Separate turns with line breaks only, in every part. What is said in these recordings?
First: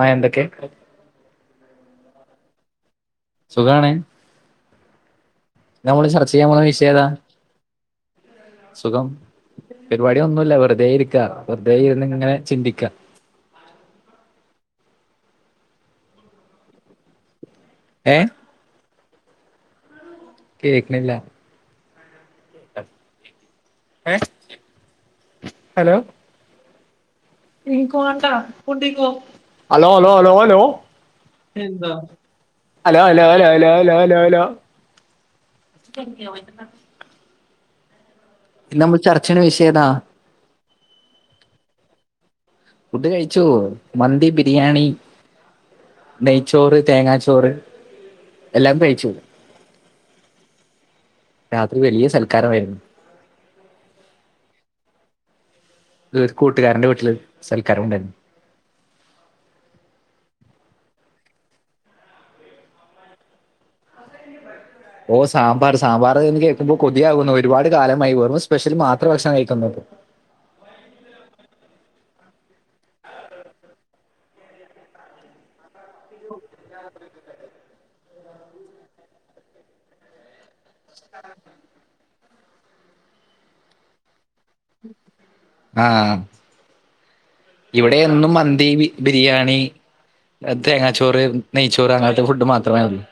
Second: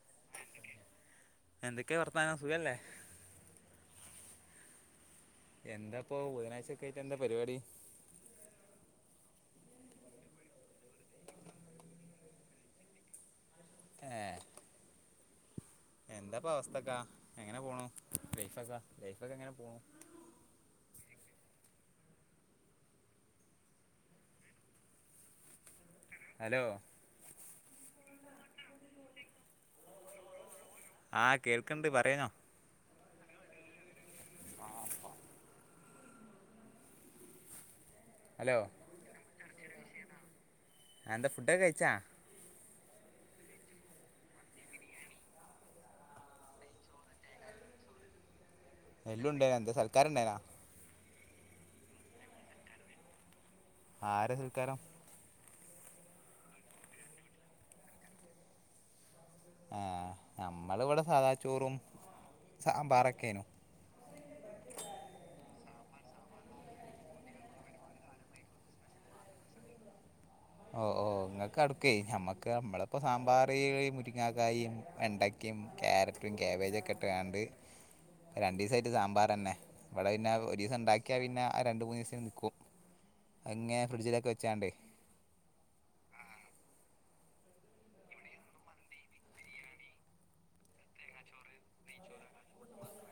ആഹാ എന്തൊക്കെ
എന്തൊക്കെയാ വർത്താനം സുഖല്ലേ
സുഖാണ് നമ്മള്
എന്താപ്പോ
ചർച്ച ചെയ്യാൻ പോണ
ബുധനാഴ്ച ഒക്ക
വിഷയം
ആയിട്ട്
ഏതാ
എന്താ പരിപാടി
സുഖം പരിപാടി ഒന്നുമില്ല വെറുതെ ഇരിക്ക വെറുതെ ഇരുന്ന് ഇങ്ങനെ ചിന്തിക്ക
ഏഹ് എന്താപ്പ അവസ്ഥക്കാ എങ്ങനെ പോണു
ഏഹ്
ബ്രേഫാസാ ബ്രേഫാസ് ഇങ്ങനെ പോണൂ
കേക്ക്ണില്ല [unintelligible] ഏഹ് [inaudible] ഹലോ
ഹലോ
ഇ [unintelligible] കോ വാണ്ട ഹലോ ഹലോ ഹലോ ഹലോ
ആ കേൾക്കണ്ട്
എന്താ
പറയനോ
അലോ അലോ അലോ അലോലാലാലാ
ഹലോ
ഇത് നമ്മൾ ചർച്ച ചെയ്യ്ണ വിഷയംഏതാ
ആഹ് എന്താ ഫുഡോക്കെ കഴിച്ചാ
ഫുഡ് കഴിച്ചു മന്തി, ബിരിയാണി, നെയ്ച്ചോറ് തേങ്ങാച്ചോറ്. എല്ലാം കഴിച്ചു
എല്ലാം ഉണ്ടായിന എന്താ സൽക്കാരം ഉണ്ടായിനാ
രാത്രി വലീയ സൽക്കാരമായിരുന്നു
ആരെ സൽക്കാരം
[unintelligible] കൂ കൂട്ടുകാരന്റെ വീട്ടില് സൽക്കാരം ഉണ്ടായിരുന്നു
ആഹ് നമ്മള് ഇവടെ സാധാ ചോറും സാമ്പാറൊക്കെനും
ഓ സാമ്പാർ സാമ്പാറ് [unintelligible] ന്ന് കേൾക്കുമ്പോ കൊതിയാകുന്നു. ഒരുപാട് കാലമായി വെറും സ്പെഷ്യൽ മാത്രം ഭക്ഷണം കഴിക്കുന്നു
ഓഹ് ഓഹ് ഇങ്ങൾക്ക് അടുക്കെയ് ഞമ്മുക്ക് ഞമ്മളിപ്പ സാമ്പാർ, മുരിങ്ങക്കായും, വെണ്ട, ക്കിം, ക്യാരറ്റും, ക്യാബേജ്, ഒക്കെ ഇട്ട് കാണ്ട് രണ്ടീസ ആയിട്ട് സാമ്പാറെന്നെ. ഇവടെ പിന്നെ ഒരീസം ഇണ്ടാക്ക്യാ പിന്നെ ആഹ് രണ്ട് മൂന്ന് ദിവസത്തിന് നൽക്കും അങ്ങനെ ഫ്രിഡ്ജിലൊക്കെ വെച്ചാണ്ട്
ആഹ് ഇവിടെ എന്നും മന്തി ബി ബിരിയാണി തേങ്ങാച്ചോറ് നെയ്ച്ചോറ് അങ്ങനത്തെ ഫുഡ് മാത്രമാണ് [unintelligible]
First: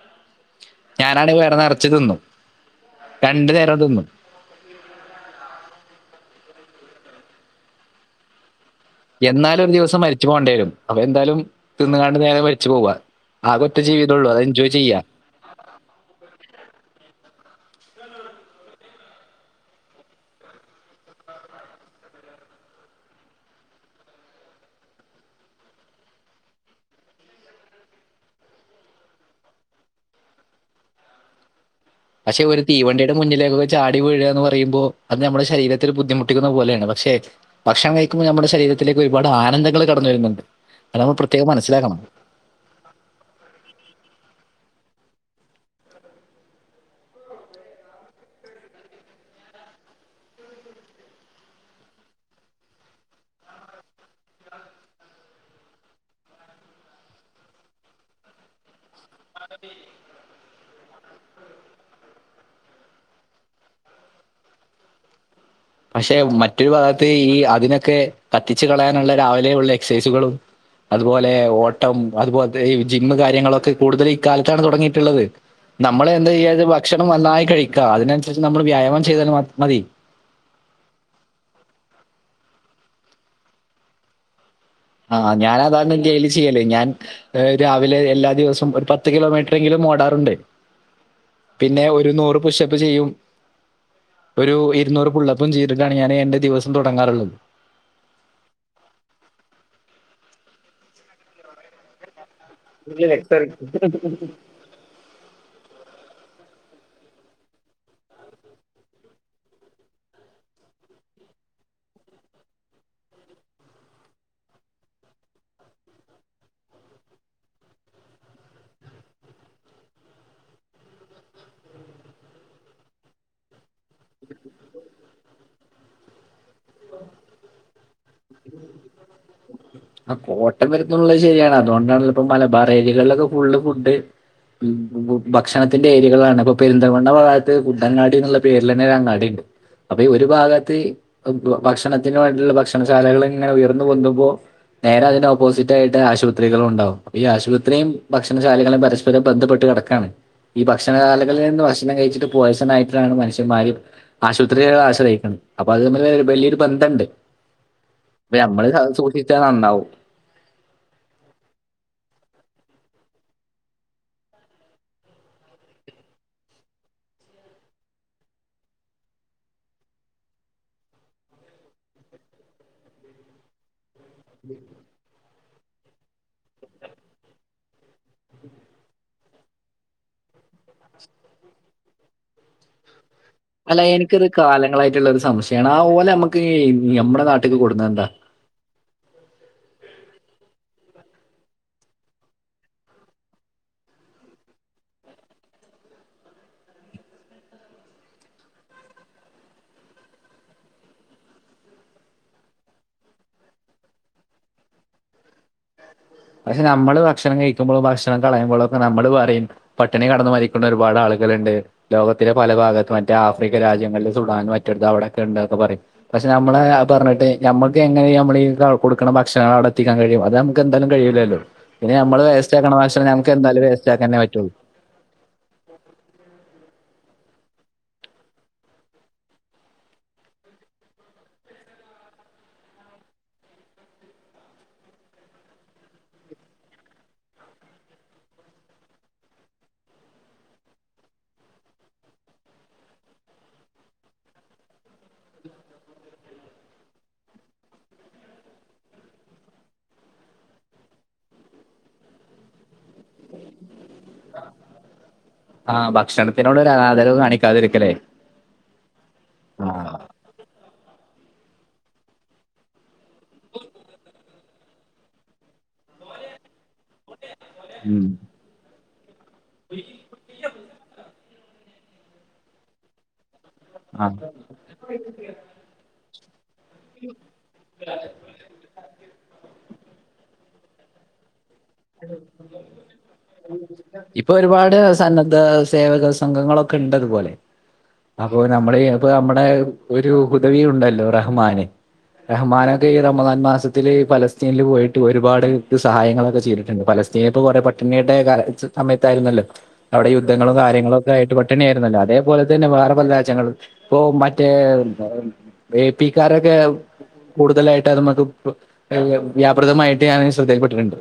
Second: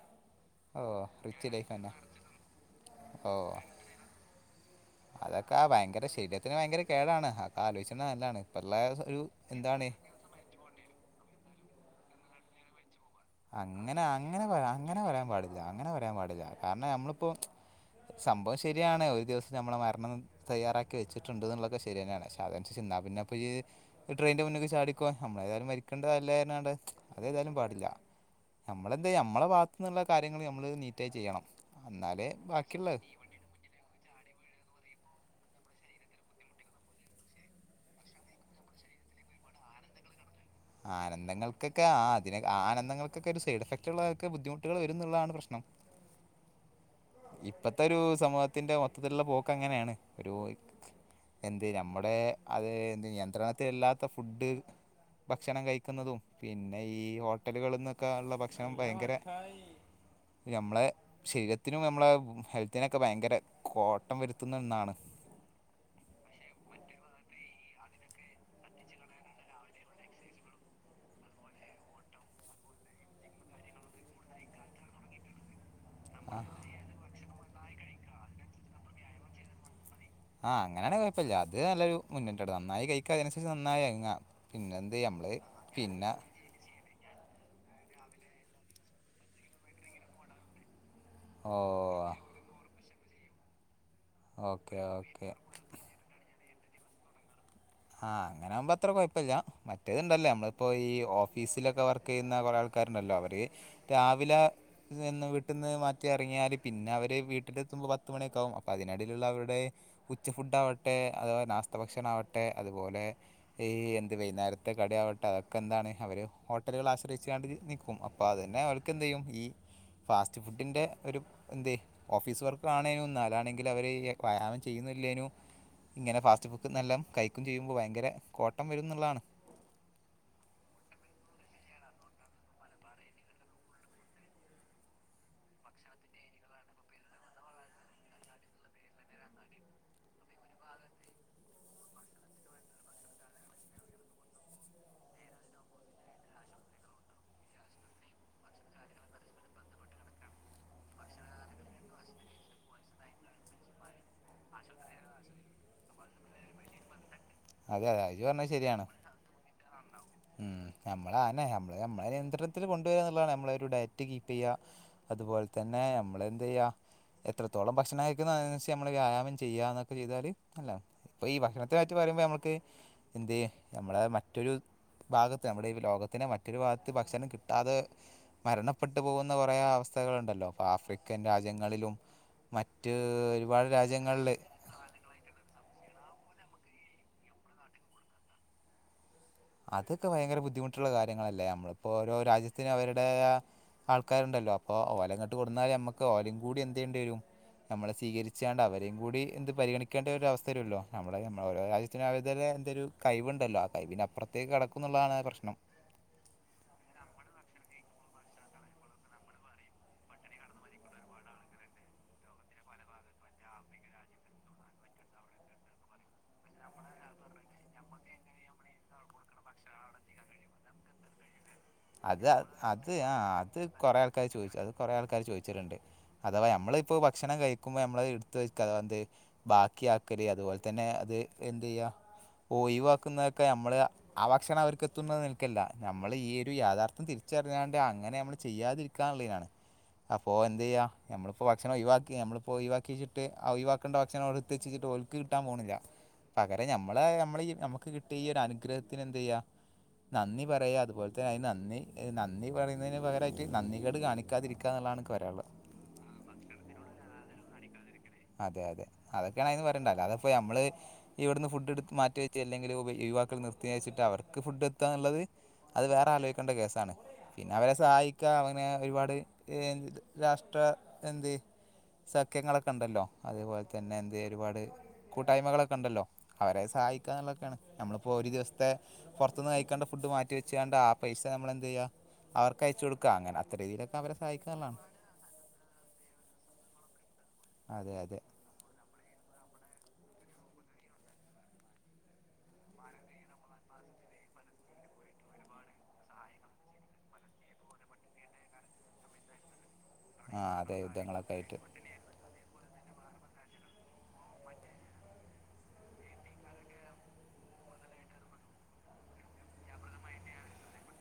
ഓ
ഞാനാണെങ്കിൽ
റിച്ച്
വയറ്
ലൈഫ്
നെറ്ച്ചു
തന്നെ
തിന്നു
ഓ
രണ്ട് നേരം [unintelligible] തിന്നും
അതൊക്കെ ഭയങ്കര ശരീരത്തിന് ഭയങ്കര കേടാണ്. ആ ഒക്കെ ആലോചിച്ചുന്ന നല്ലാണ്. ഇപ്പ ഉള്ള [unintelligible]
എന്നാലും ഒരു ദിവസം മരിച്ചു പോണ്ടേരും. അപ്പൊ എന്തായാലും തിന്ന്കാണ്ട് നേരം മരിച്ചു പോവാ ആകെ ഒറ്റ
അങ്ങനെ
ജീവിതള്ളൂ അത്
അങ്ങനെ
എൻജോയ് ചെയ്യാ
അങ്ങനെ പറയാൻ പാടില്ല അങ്ങനെ വരാൻ പാടില്ല കാര്ണം ഞമ്മള് ഇപ്പോ സംഭവം ശരിയാണ് ഒരു ദിവസം നമ്മടെ മരണം തയ്യാറാക്കി വച്ചിട്ടുണ്ട്ന്നുള്ളതൊക്കെ ശര്യന്നേണ് ക്ഷേ അ [unintelligible] വ ഇന്നാ പിന്നെപ്പ ഈ ട്രെയിൻ്റെ മുന്നിക്ക് ചാടിക്കോ. നമ്മള് എത്യായാലും മരിക്ക്ണ്ടോ ഇല്ലേറ്ഞ്ഞാണ്ട് അത് ഏതായാലും പാടില്ല നമ്മളെന്തെ നമ്മടെ ഭാത്തു നിന്ന്ള്ള കാര്യങ്ങള് നമ്മള് നീറ്റായി ചെയ്യണം എന്നാലേ
പക്ഷെ ഒരു
ബാക്കിയുള്ള
തീവണ്ടിയുടെ മുന്നിലേ [unintelligible] ള്ള ചാടി വിഴു എന്ന് പറയുമ്പോ അത് നമ്മുടെ ശരീരത്തില് ബുദ്ധിമുട്ടിക്കുന്ന പോലേ ആണ് പക്ഷെ ഭക്ഷണം കഴിക്കുമ്പോ നമ്മടെ ശരീരത്തിലേക്ക് ഒരുപാട് ആനന്ദങ്ങൾ കടന്നു വരുന്ന്ണ്ട്
ആനന്ദങ്ങൾക്കൊക്കെ ആഹ് ഇതിനെ ആനന്തങ്ങൾക്കൊക്കെ ഒരു സൈഡ്ഫക്ട് ഉള്ള ഇതൊക്കെ ബദ്ധിമുട്ടുകൾ വരും എന്നുള്ളാണ് പ്രശ്നം ഇപ്പത്തെ ഒരു സമൂഹത്തിന്റെ മൊത്തത്തില്ള്ള പോക്ക് അങ്ങനെ ആണ് ഒരു എന്ത് നമ്മുടെ അത് എന്ത് നിയന്ത്രണത്തില്ലാത്ത ഫുഡ് ഭക്ഷണം കഴിക്കുന്നതും പിന്നെ ഈ ഹോട്ടലുകളിൽ നിന്നൊക്കെ ഇള്ള ഭക്ഷണം ഭയങ്കെര [unintelligible] ഞമ്മളെ ശരീരത്തിനും നമ്മളെ ഹെൽത്തിനൊക്കെ ഭയങ്കര കോട്ടം വരുത്തുന്ന എന്നാണ്.
പക്ഷെ മറ്റൊരു ഭാഗത്ത് ഈ അതിനൊക്കെ കത്തിച്ച് കളയാനുള്ള രാവിലെ ഉള്ള എക്സസൈസുകളും അതുപോലെ ഓട്ടം അതുപോലെ ഈ ജിമ്മ് കാര്യങ്ങളൊക്കെ കൂടുതല് ഇ കാലത്താണ് തൊടങ്ങീട്ട്ള്ളത്. നമ്മള് എന്താ ചെയ്യാത് ഭക്ഷണം നന്നായി കഴിക്കാ. അതിനനൻസരിച്ച് നമ്മൾ വ്യായാമം ചെയ്താല് [unintelligible] മതി
ആഹ് അങ്ങനെ ആണെ കൊഴപ്പല്ല. അത് നല്ലൊരു മുന്നേറ്റട നന്നായി കഴിക്കാ അതിനൻസരിച്ച് നന്നായി വയങ്ങ പിന്നെന്ത് നമ്മള്
ആഹ് ഞാനതാണ് ഇന്റെ
പിന്നെ
ലിസ് ചെയ്യല് ഞാൻ ഏഹ് ഒര് രാവിലെ എല്ലാ ദിവസവും ഒരു പത്ത് കിലോമീറ്ററെങ്കിലും ഓടാറുണ്ട്.
ഓ
പിന്നെ ഒരു നൂറ് പുഷപ്പ് ചെയ്യും ഒരു
ഓക്കെ
ഇരുന്നൂറ്
ഓക്കെ
പുള്ളപ്പും ചയ്തിട്ടാണ് ഞാൻ എന്റെ ദിവസം തുടങ്ങാറുള്ളത്.
ആഹ് അങ്ങന ആവുമ്പോ അത്ര കുഴപ്പ്ല്ല മറ്റേത്ണ്ടല്ലോ നമ്മളിപ്പോ ഈ ഓഫീസിലൊക്കെ വർക്കെയ്യുന്ന കുറെ ആൾ ക്കാര്ണ്ടല്ലോ
എക്സർ
അവര് രാവില ക്ക്‌തെന്നും വീട്ടിന്ന് മാറ്റി എറങ്ങിയാൽ പിന്നെ അവര് വീട്ടിലത്തുമ്പോ പത്ത് മണിയൊക്കെ ആവും അപ്പോ അതിനിടയിലുള്ള അവരുടെ ഉച്ച ഫുഡ് ആവട്ടെ അതുപോലെ നാസ്ത ഭക്ഷണം ആവട്ടെ അതുപോലെ ഈ എന്ത് വൈന്നേരത്തെ കടി ആവട്ടെ അതൊക്കെ എന്താണ് അവര് ഹോട്ടലുകളെ ആശ്രയിച്ച്ങ്ങാണ്ട് നിക്കും അപ് അപ്പൊ അതന്നെ അവർക്കെന്തെയ്യും ഈ ഫാസ്റ്റ് ഫുഡിൻ്റെ ഒരു എന്ത് ഓഫീസ് വർക്കാണേനും ഇന്നാലാണെങ്കിൽ അവര് വ്യായാമം ചെയ്യുന്നില്ലേനു ഇങ്ങനെ ഫാസ്റ്റ് ഭുക്ക് നല്ല കയിക്കും ചെയ്യുമ്പോ ഭയങ്കര കോട്ടം വരും എന്നുള്ളതാണ്.
ആഹ് കോട്ടം വരുന്നുള്ളത് ശരിയാണ് അതുകൊണ്ടാണല്ല ഇപ്പോ മലബാർ ഏരിയകളിലൊക്കെ ഫുള്ള് ഫുഡ് ഭക്ഷണത്തിന്റെ ഏരിയകളാണ് അപ്പൊ പെരുന്തൽമണ്ണ ഭാഗത്ത് ഫുഡങ്ങാടി എന്നുള്ള പേരിലന്നെ ഒരു അങ്ങാടി ഇണ്ട്. അപ്പൊ ഈ ഒരു ഭാഗത്ത് ഭക്ഷണത്തിന് വേണ്ടിയുള്ള ഭക്ഷണശാലകള് ഇങ്ങനെ ഉയർന്നു പൊന്തുമ്പോൾ നേരെ അതിന്റെ ഓപ്പോസിറ്റായിട്ട് ആശുപത്രികളും ഉണ്ടാവും ഈ ആശുപത്രിയും ഭക്ഷണശാലകളും പരസ് പരം ബന്ധപ്പെട്ട് കെടക്കാണ് ഈ ഭക്ഷണ ശാലകളിന്ന് ഭക്ഷണം കഴിച്ചിട്ട് പോയസണായിട്ടാണ് മനുഷ്യന്മാര് ആശുപത്രിയെ ആശ്രയിക്കണ് അപ്പൊ അത് തമ്മില് ഒര് വലിയൊരു ബന്ധണ്ട്
അതെ അതെ അജു
അപ്പ ഞമ്മള് സൂക്ഷിച്ചാ നന്നാവും
ഉം നമ്മളാനെ നമ്മള് നമ്മളെ നിയന്ത്രണത്തിൽ കൊണ്ടുവരാന്നുള്ളതാണ് നമ്മളെ ഒരു ഡയറ്റ് കീപ്പെയ്യാ അതുപോലെ തന്നെ ഞമ്മളന്തെയ്യാ എത്രത്തോളം ഭക്ഷണം കഴിക്കുന്നത് അതിനനുസരിച്ച് നമ്മള് വ്യായാമം ചെയ്യ എന്നൊക്കെ ചെയ്താല് നല്ലതാ ഇപ്പൊ ഈ ഭക്ഷണത്തിനെ പറ്റു പറയുമ്പോ നമുക്ക് എന്തെ നമ്മള മറ്റൊരു ഭാഗത്ത് നമ്മുടെ ഈ ലോകത്തിന്റെ മറ്റൊരു ഭാഗത്ത് ഭക്ഷണം കിട്ടാതെ മരണപ്പെട്ടു പോകുന്ന കുറേ അവസ്ഥകളുണ്ടല്ലോ അപ്പൊ ആഫ്രിക്കൻ രാജ്യങ്ങളിലും മറ്റ് ഒരു
അല്ല എനിക്കത് കാലങ്ങളായിട്ടുള്ള ഒരു സംശയാണ് ആ ഓല നമുക്ക് ഞമ്മട നാട്ടിക്ക് കൊണ്ടുന്നാ എന്താ
അതൊക്കെ ഭയങ്കര ബുദ്ധിമുട്ടുള്ള കാര്യങ്ങളല്ലേ അമ്മളിപ്പോ ഓരോ രാജ്യത്തിനും അവരുടെതായ ആൾക്കാരുണ്ടല്ലോ അപ്പോ ഓല ഇങ്ങട്ട് കൊടുന്നാല് നമുക്ക് ഓലേം കൂടി എന്തെയ്യണ്ടേരും നമ്മൾ സ്വീകരിച്ചാണ്ട് അവരെയും കൂടി എന്ത് പരിഗണിക്കേണ്ട ഒരവസ്ഥ വരോല്ലോ നമ്മള നമ്മൾ ഓരോ രാജ്യത്ത് ച്ച് രാവിൽ തന്നെ എന്തൊരു കയിവുണ്ടല്ലോ ആ കവിന്പ്പുറത്തേക്ക് കടക്കുന്നുള്ളതാണ് പ്രശ്നം
പക്ഷെ നമ്മള് ഭക്ഷണം കഴിക്കുമ്പോളും ഭക്ഷണം കളയുമ്പോളും ഒക്കെ നമ്മള് പറയും പട്ടിണി കെടന്ന് മരിക്ക്‌ണ ഒരുപാട് ആളുകളുണ്ട് ലോകത്തിലെ പല ഭാഗത്തും മറ്റേ ആഫ്രിക്ക രാജ്യങ്ങളില് സുഡാനും മറ്റെടുത്ത് അവിടൊക്കെ ഉണ്ട്ന്നൊക്കെ പറയും പക്ഷെ നമ്മള് ആഹ് പറഞ്ഞിട്ടെ നമ്മുക്ക് എങ്ങനെ നമ്മളീ കൊടുക്കണ ഭക്ഷണം അവടെത്തിക്കാൻ കഴിയും അത് നമുക്ക് എന്താലും കഴിയൂല്ലല്ലോ പിന്നെ നമ്മള്
അത് അ-
വേസ്റ്റ് ആക്കണ ഭക്ഷണം നമുക്കെന്താലും വേസ്റ്റാക്കാനേ പറ്റുള്ളൂ
കൊറെ ആൾക്കാര് ചോദിച്ചിട്ടുണ്ട് അഥവാ നമ്മളിപ്പോ ഭക്ഷണം കഴിക്കുമ്പോ നമ്മള് അത് എടുത്ത് വെക്കാന്ത്‌ ബാക്കി ആക്കല് അതുപോലെ തന്നെ അത് എന്തെയ്യാ ഒയിവാക്കുന്നതൊക്കെ നമ്മള് ആഹ് ഭക്ഷണം അവർക്ക് എത്തുന്നത് നിൽക്കില്ല നമ്മള് ഈ ഒരു യാഥാർത്ഥം തിരിച്ചറിഞ്ഞാണ്ട് അങ്ങനെ നമ്മള് ചെയ്യാതിരിക്കാനുള്ളീനാണ് അപ്പോ എന്തെയ്യ നമ്മളിപ്പോ ഭക്ഷണം ഒഴിവാക്കി നമ്മളിപ്പോ ഒഴവാക്കിച്ചിട്ട് ആ ഒഴിവാക്കേണ്ട ഭക്ഷണം അവിടുത്തിച്ചിച്ചിട്ട് ഓ ൽക്ക് കിട്ടാൻ പോണില്ല പകരം ഞമ്മള് ഞമ്മളെ ഈ നമുക്ക് കിട്ടിയ ഈ ഒരു അനുഗ്രഹത്തിന് എന്തെയ്യാ നന്ദി പറയാ അതുപോലെ ത്തെ അത് നന്ദി നന്ദി പറയുന്നതിന് പകരായിട്ട് നന്ദികേട് കാണിക്കാതിരിക്കാ എന്നുള്ളതാണ് എനിക്ക് പറയാള്ളത്
ആഹ് ഭക്ഷണത്തിനോട് ഒരു അനാദരവ് കാണിക്കാതിരിക്കലെ
അതെ അതെ അതൊക്കെയാണ് അയ്ന്ന് പറയേണ്ടത് അല്ലാത്പ്പോ നമ്മള് ഇവിടുന്ന് ഫുഡ് എടു മാറ്റിവെച്ച് അല്ലെങ്കില് യുവാക്കൾ നിർത്തിയച്ചിട്ട് അവർക്ക് ഫുഡ് എത്താന്നുള്ളത്- അത് വേറെ ആലോയിക്കേണ്ട കേസാണ് പിന്നെ അവരെ
ഉം.
സഹായിക്കാ അങ്ങനെ ഒരുപാട് ഇ രാഷ്ട്ര എന്ത് സഖ്യങ്ങളൊക്കെണ്ടല്ലോ അതുപോലെ തന്നെ
ആ.
എന്തെ ഒരുപാട് കൂട്ടായ്മകളൊക്കെണ്ടല്ലോ അവരെ സഹായിക്കാന്നുള്ളക്കെണ് നമ്മളിപ്പോ ഒരു ദിവസം ത്തെ പൊർത്തുന്ന് കഴിക്കേണ്ട ഫുഡ് മാറ്റി വെച്ച്ങ്ങാണ്ട് ആ പൈസ നമ്മളെന്തെയ്യാ അവരെ സഹായിക്കുക
ഇപ്പൊരുപാട്
എന്നുള്ളതാണ്
സന്നദ്ധ സേവക സംഘങ്ങളൊക്കെ- ഒക്കെണ്ടതുപോലെ
അതെ അതെ
അപ്പൊ നമ്മള് അപ്പൊ നമ്മടെ ഒരു ഹുദവി ഉണ്ടല്ലോ റഹ്മാന്? റഹ്മാനൊക്കെ ഈ റമദാൻ മാസത്തില് ഫലസ്തീൻല് പോയിട്ട് ഒരുപാട് സഹായങ്ങളൊക്കെ ചെയ്തിട്ട്ണ്ട് പലസ്തീനിപ്പോ കൊറേ പട്ടിണിയുടെ സമയത്തായിരുന്നല്ലോ അവിടെ
ആ
യുദ്ധങ്ങളും
അതെ
കാര്യങ്ങളും ഒക്കെയായിട്ട്
യുദ്ധങ്ങളൊക്കെ ആയിട്ട്
പട്ടിണിയായിരുന്നല്ലോ? അതെപോലെ തന്നെ വേറെ പല രാജ്യങ്ങളും ഇപ്പൊ മറ്റേ ഏ പ്പി ക്കാരൊക്കെ കൂടുതലായിട്ട് അത് മ്മക്ക്പ്പൊ [unintelligible] വ്യാപ്രദമായിട്ട് ഞാനങ്ങ് ശ്രദ്ധയിപെട്ടിട്ടുണ്ട്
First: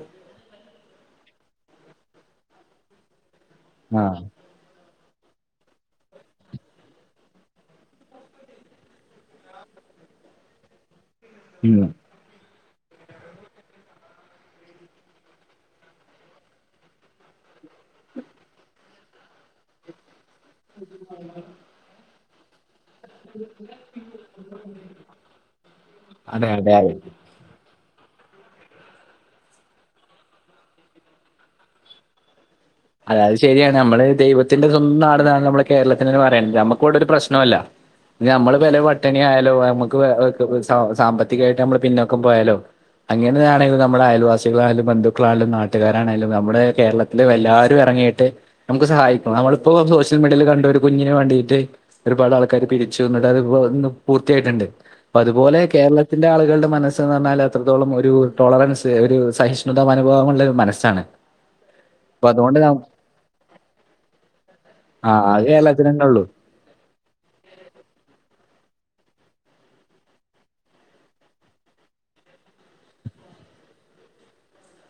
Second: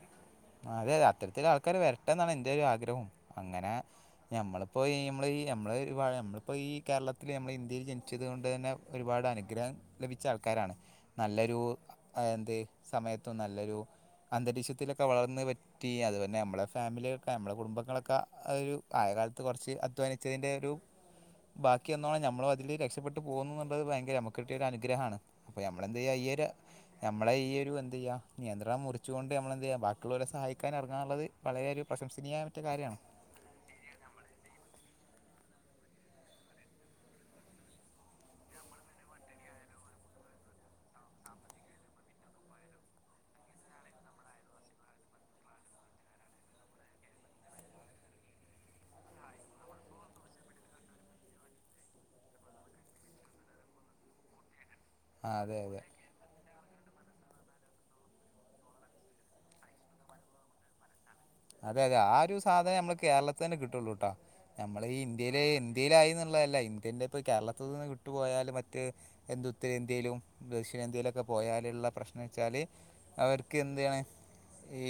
അതെ അത്തരത്തിലാൾക്കാര് വരട്ടെന്നാണ് ഇന്റൊരു ആഗ്രഹും അങ്ങനെ
ആഹ്
നമ്മളിപ്പോ ഈ നമ്മളീ നമ്മളീ നമ്മളിപ്പോ ഈ കേരളത്തില് നമ്മള് ഇന്ത്യയില് ജനിച്ചത് കൊണ്ട് തന്നെ ഒരുപാട് അനുഗ്രഹം ലഭിച്ച ആൾക്കാരാണ് - നല്ലൊരു
ഉം
എന്ത് സമയത്തും നല്ലൊരു അന്തരീക്ഷത്തിലൊക്കെ വളർന്ന് വ ലുതാകാം പറ്റീ അത് തന്നെ നമ്മളെ ഫാമിലിയൊക്കെ നമ്മടെ കുടുംബങ്ങളൊക്കെ അതൊരു ആയ കാലത്ത് കൊറച്ചൊരു അധ്വാനിച്ചതിൻ്റെ - രു ബാക്കിയന്നോണം നമ്മളതില് രക്ഷപ്പെ ട്ടു പോകുന്ന്ള്ളത് ഭയങ്കര നമുക്ക് കിട്ടിയൊരു അനുഗ്രഹാണ് അപ്പെമ്മളെന്തെയ്യാ ഈയൊരു
അതെ അതെ അതെ
നമ്മളെ ഈയൊരു എന്തെയ്യ നിയന്ത്രണം മുറിച്ചുകൊണ്ട് നമ്മളെന്തെയ്യാ ബാക്കി യുള്ളോരെ സഹായിക്കാനെറങ്ങാന്ന്ള്ളത് വളരെ ഒരു പ്രശംസനീയമയറ്റ കാര്യാണ്
അതെ അത് ശെരിയാണ് നമ്മള് ദൈവത്തിന്റെ സ്വന്തം നാട്ന്നാണ് നമ്മളെ കേരളത്തിനെന്നെ പറിയ്ണത് നമ്മക്കവെടൊരു പ്രശ്നുല്ല ഇഞമ്മള് പെരേ പട്ടിണിയായാലും നമ്മക്ക് സ സാമ്പത്തികായിട്ട് നമ്മള് പിന്നോക്കം പോയാലും അങ്ങനെയാണെങ്കും നമ്മളെ അയൽവാസികളായാലും ബന്ധുക്കളായലും നാട്ടുകാരാണേലും നമ്മുടെ കേരളത്തില് എല്ലാ രും എറങ്ങിയിട്ട് നമുക്ക് സഹായിക്കും നമ്മളിപ്പോ സോഷ്യൽ മീഡിയെല് കണ്ട് ഒരു കുഞ്ഞിന് വേണ്ടീട്ട്- ഒരുപാട് ആൾക്കാര് പിരിച്ചു ഇന്നെട്ടത് പൂർത്തിയായിട്ടുണ്ട്
ആ
അപ്പതുപോലെ
അതെ അതെ
കേരള ത്തിന്റെ ആളുകൾടെ മനസ്സ്ന്ന് പറഞ്ഞാല് അത്രത്തോളം ഒരു ടോളറൻസ് ഒരു സഹിഷ്ണുതാ മനോഭാവുള്ളൊരു മനസ്സാണ്
അതെ അതെ ആ
അപ്പൊ
ഒരു
അതുകൊണ്ട് ന
സാധനം നമ്മള് കേരളത്തിലെന്നെ കിട്ടൊള്ളൂട്ടാ ഞമ്മളെ ഈ
ആഹ്
ഇന്ത്യയിലെ
അത് കേരളത്തിലെന്നെ ഒള്ളു.
ഇന്ത്യയിലായിന്ന്ള്ളല്ല ഇന്ത്യന്റെ ഇപ്പോ ഈ കേരളത്തി നിന്ന് വിട്ടുപോയാല് മറ്റെ ത് ഉത്തരേന്ത്യയിലും ദക്ഷിണേന്ത്യയിലൊക്കെ പോയാല്ള്ള പ്രശ്നെച്ചാല് അവർക്ക് എന്താണ് ഈ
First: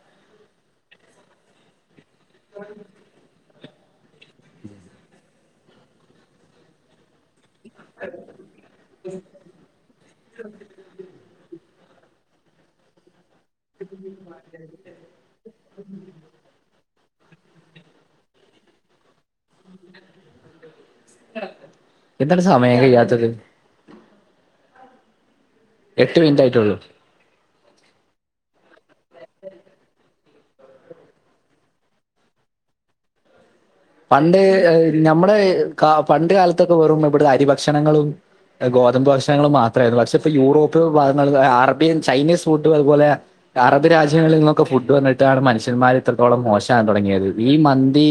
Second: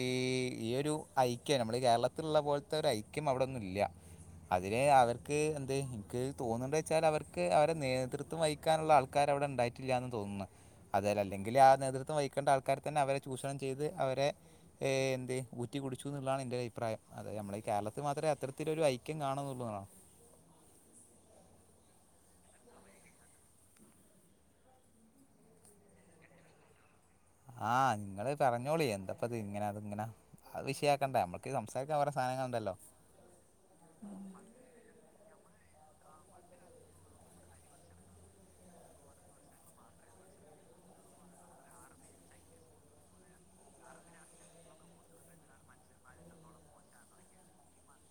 ഇയൊരു ഐക്യം നമ്മളീ കേരളത്തില്ള്ള പോലത്തെ ഒരു ഐക്യം അവിടെ ന്നുല്ല്യ അതിന് അവർക്ക് എന്ത് ഇൻക്ക് തോന്നുന്നേച്ചാൽ അവർ ക്ക് അവരെ നേതൃത്വം വഹിക്കാനുള്ള ആൾക്കാ ര് അവ്ടെ ഇണ്ടായിട്ടില്ലാന്ന് തോന്ന്ന്ന് അത് വരെ അല്ലെങ്കില് ആ നേതൃത്വം വഹിക്കേണ്ട ആൾക്കാര് തന്നെ അവരെ ചൂഷണം ചെ യ്ത് അവരെ ഏഹേ എന്ത് ഊറ്റി കുടിച്ചൂന്ന്ള്ളാ ണ് ഇന്റൊരു അഭിപ്രായം അത് നമ്മളെ ഈ കേരളത്ത് മാത്രേ അത്രത്തിലൊരു ഐക്യം കാണുന്നൊള്ളുന്നാണ്
എന്താണ് സമയം കയ്യാത്തത്? എട്ട് മിൻറ്റായിട്ടൊള്ളൂ
ആഹ് ഇങ്ങള് പറഞ്ഞോളി എന്താപ്പത്ങ്ങെനെ അത്ങ്ങെനെ അഹ് വിഷയാക്കണ്ട നമ്മക്ക് സംസാരിക്കാ വേറെ സാനങ്ങള്ണ്ടല്ലോ?
പണ്ട് ഞമ്മള് പണ്ട് കാലത്തൊക്കെ വെറും ഇവ്ടെന്ന് അരി ഭക്ഷണങ്ങളും ഗോതമ്പ് ഭക്ഷണങ്ങളും മാത്രായിരുന്നു പക്ഷെയിപ്പൊ യൂറോപ്പ് ഭാഗങ്ങള് അറേബ്യൻ ചൈനീസ് ഫുഡും അതുപോലെ അറബ് രാജ്യങ്ങളിൽ നിന്നൊക്കെ ഫുഡ് വന്നിട്ടാണ് മനുഷ്യന്മാര് ഇത്രത്തോളം മോശാവാൻ തൊടങ്ങിയത് ഈ മന്തി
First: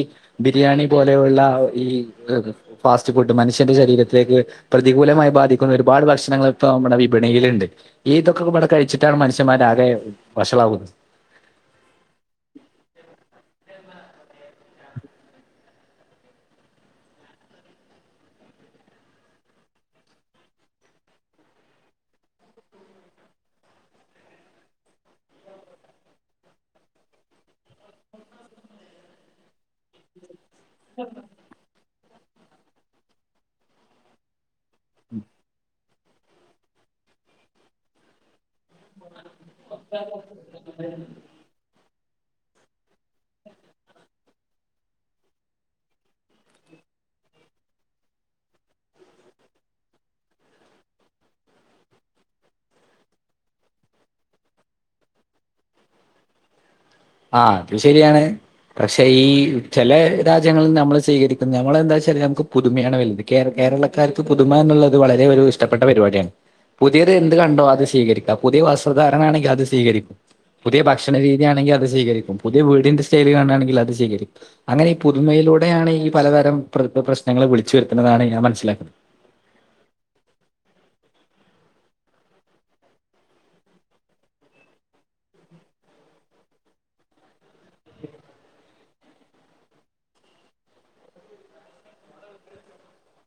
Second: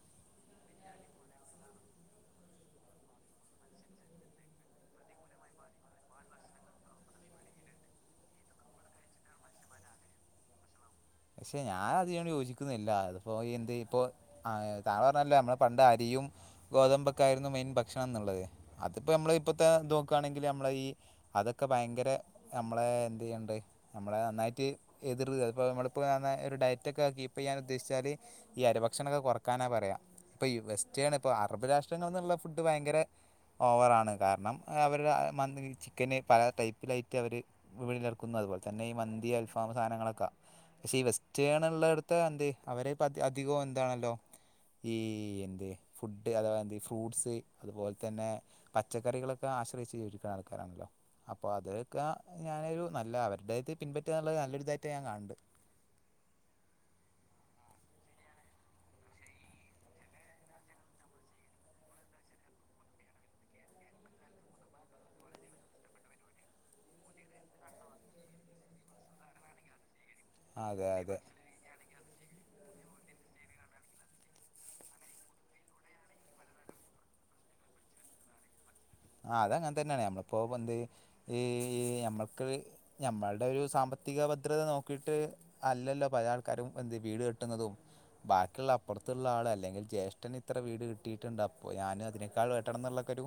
ബിരിയാണി പോലെയുള്ള ഈ ഫാസ്റ്റ് ഫുഡ് മനുഷ്യന്റെ ശരീരത്തിലേക്ക് പ്രതികൂലമായി ബാധിക്കുന്ന ഒരുപാട് ഭക്ഷണങ്ങളിപ്പോ നമ്മുടെ വിപണിയില്ണ്ട് ഈ ഇതൊക്കെബാടെ കഴിച്ചിട്ടാണ് മനുഷ്യന്മാരാകെ വഷളാവുന്നത്
പക്ഷെ ഞാനതിനോട് യോജിക്കുന്നില്ല അത്പ്പൊ എന്ത് ഇപ്പൊ ആഹ താൻ പറഞ്ഞല്ലോ നമ്മളെ പണ്ട് അരിയും ഗോതമ്പ് ഒക്കെ ആയിരുന്നു മെയിൻ ഭക്ഷണം എന്നുള്ളത് അതിപ്പോൾ നമ്മൾ ഇപ്പത്തെ ഇത് നോക്കുകയാണെങ്കിൽ നമ്മള് ഈ അതൊക്കെ ഭയങ്കര നമ്മളെ എന്ത് ചെയ്യുന്നുണ്ട് നമ്മളെ നന്നായിട്ട് എതിർ അപ്പോൾ നമ്മൾ ഇപ്പൊ ഒരു ഡയറ്റൊക്കെ കീപ്പ് ചെയ്യാൻ ഉദ്ദേശിച്ചാൽ ഈ അരിഭക്ഷണമൊക്കെ കുറക്കാനാ പറയാ ഇപ്പോൾ ഇ വെസ്റ്റേണ് ഇപ്പോൾ അറബ് രാഷ്ട്രങ്ങളിൽ നിന്നുള്ള ഫുഡ് ഭയങ്കര ഓവറാണ് കാരണം അവരുടെ മ [unintelligible] ചിക്കന് പല ടൈപ്പിലായിട്ട് അവർ വീണിലിറക്കുന്നു അതുപോലെ തന്നെ ഈ മന്തി അൽഫാം സാധനങ്ങളൊക്കെ പക്ഷെ ഈ വെസ്റ്റണ് ഉള്ളടുത്ത എന്ത് അവരെ ഇപ്പ അ അധികോ എന്താണല്ലോ ഈ എന്ത് ഫുഡ്ഡ് അഥവാ ഈ ഫ്രൂട്ട്സ് അതുപോലെ തന്നെ പച്ചക്കറികളൊക്കെ ആശ്രയിച്ച് ജീവിക്കുന്ന ആൾക്കാരാണല്ലോ അപ്പോ അതൊക്കെ ഞാനൊരു നല്ല അവരുടെത് പിൻപറ്റുക എന്നുള്ള നല്ലൊരു ഇതായിട്ടാണ് ഞാൻ കാണുന്നത്
ആഹ അതും ശരിയാണ് പക്ഷെ ഈ ചില രാജ്യങ്ങളിൽ നമ്മൾ സ്വീകരിക്കുന്നത് നമ്മള് എന്താ വെച്ചാ നമുക്ക് പുതുമയാണ് വലുത് കേ കേരളക്കാർക്ക് പുതുമ എന്നുള്ളത് വളരെ ഒരു ഇഷ്ടപ്പെട്ട പരിപാടിയാണ് പുതിയത് എന്ത് കണ്ടോ അത് സ്വീകരിക്കുക പുതിയ വസ്ത്രധാരണ ആണെങ്കിൽ അത് സ്വീകരിക്കും പുതിയ
അതെ
ഭക്ഷണ
അതെ
രീതിയാണെങ്കിൽ അത് സ്വീകരിക്കും, പുതിയ വീടിന്റെ സ്റ്റൈല് കാണാണെങ്കിൽ അത് സ്വീകരിക്കും അങ്ങനെ ഈ പുതുമയിലൂടെയാണ് ഈ പലതരം പ്ര പ്രശ്നങ്ങൾ വിളിച്ചു വരുത്തുന്നതാണ് ഞാൻ മനസ്സിലാക്കുന്നത്
ആ അതങ്ങനെതന്നെണ് നമ്മളിപ്പോ പണ്ട് ഈ നമ്മൾക്ക് ഞമ്മളുടെ ഒരു സാമ്പത്തിക ഭദ്രത നോക്കിട്ട് അല്ലല്ലോ പല ആൾക്കാരും എന്ത് വീട് കെ തും ബാക്കിയുള്ള പുറത്തുള്ള ആൾ അല്ലെങ്കിൽ ജ്യേഷ്ഠൻ ഇത്ര വീട് കിട്ടിയിട്ടണ്ട് അപ്പോൾ ഞാനും അതിനേക്കാൾ വെട്ടണം എന്നുള്ളൊക്കൊരു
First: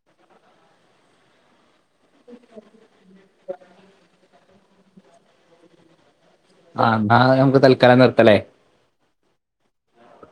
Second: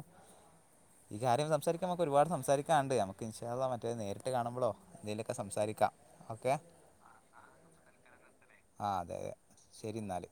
ഈ കാര്യം സംസാരിക്കാൻ മ്മക്ക് ഒരുപാട് സംസാരിക്കാന്ണ്ട് നമുക്ക് ഇൻഷാ അള്ളാ മറ്റേത് നേരിട്ട് കാണുമ്പളോ എന്തെലൊക്കെ സംസാരിക്കാം ഓക്കെ
ആ ന്നാ അഹ് തൽക്കാലം നിർത്തലേ
ആഹ അതെ അതെ ശരി ഇന്നാൽ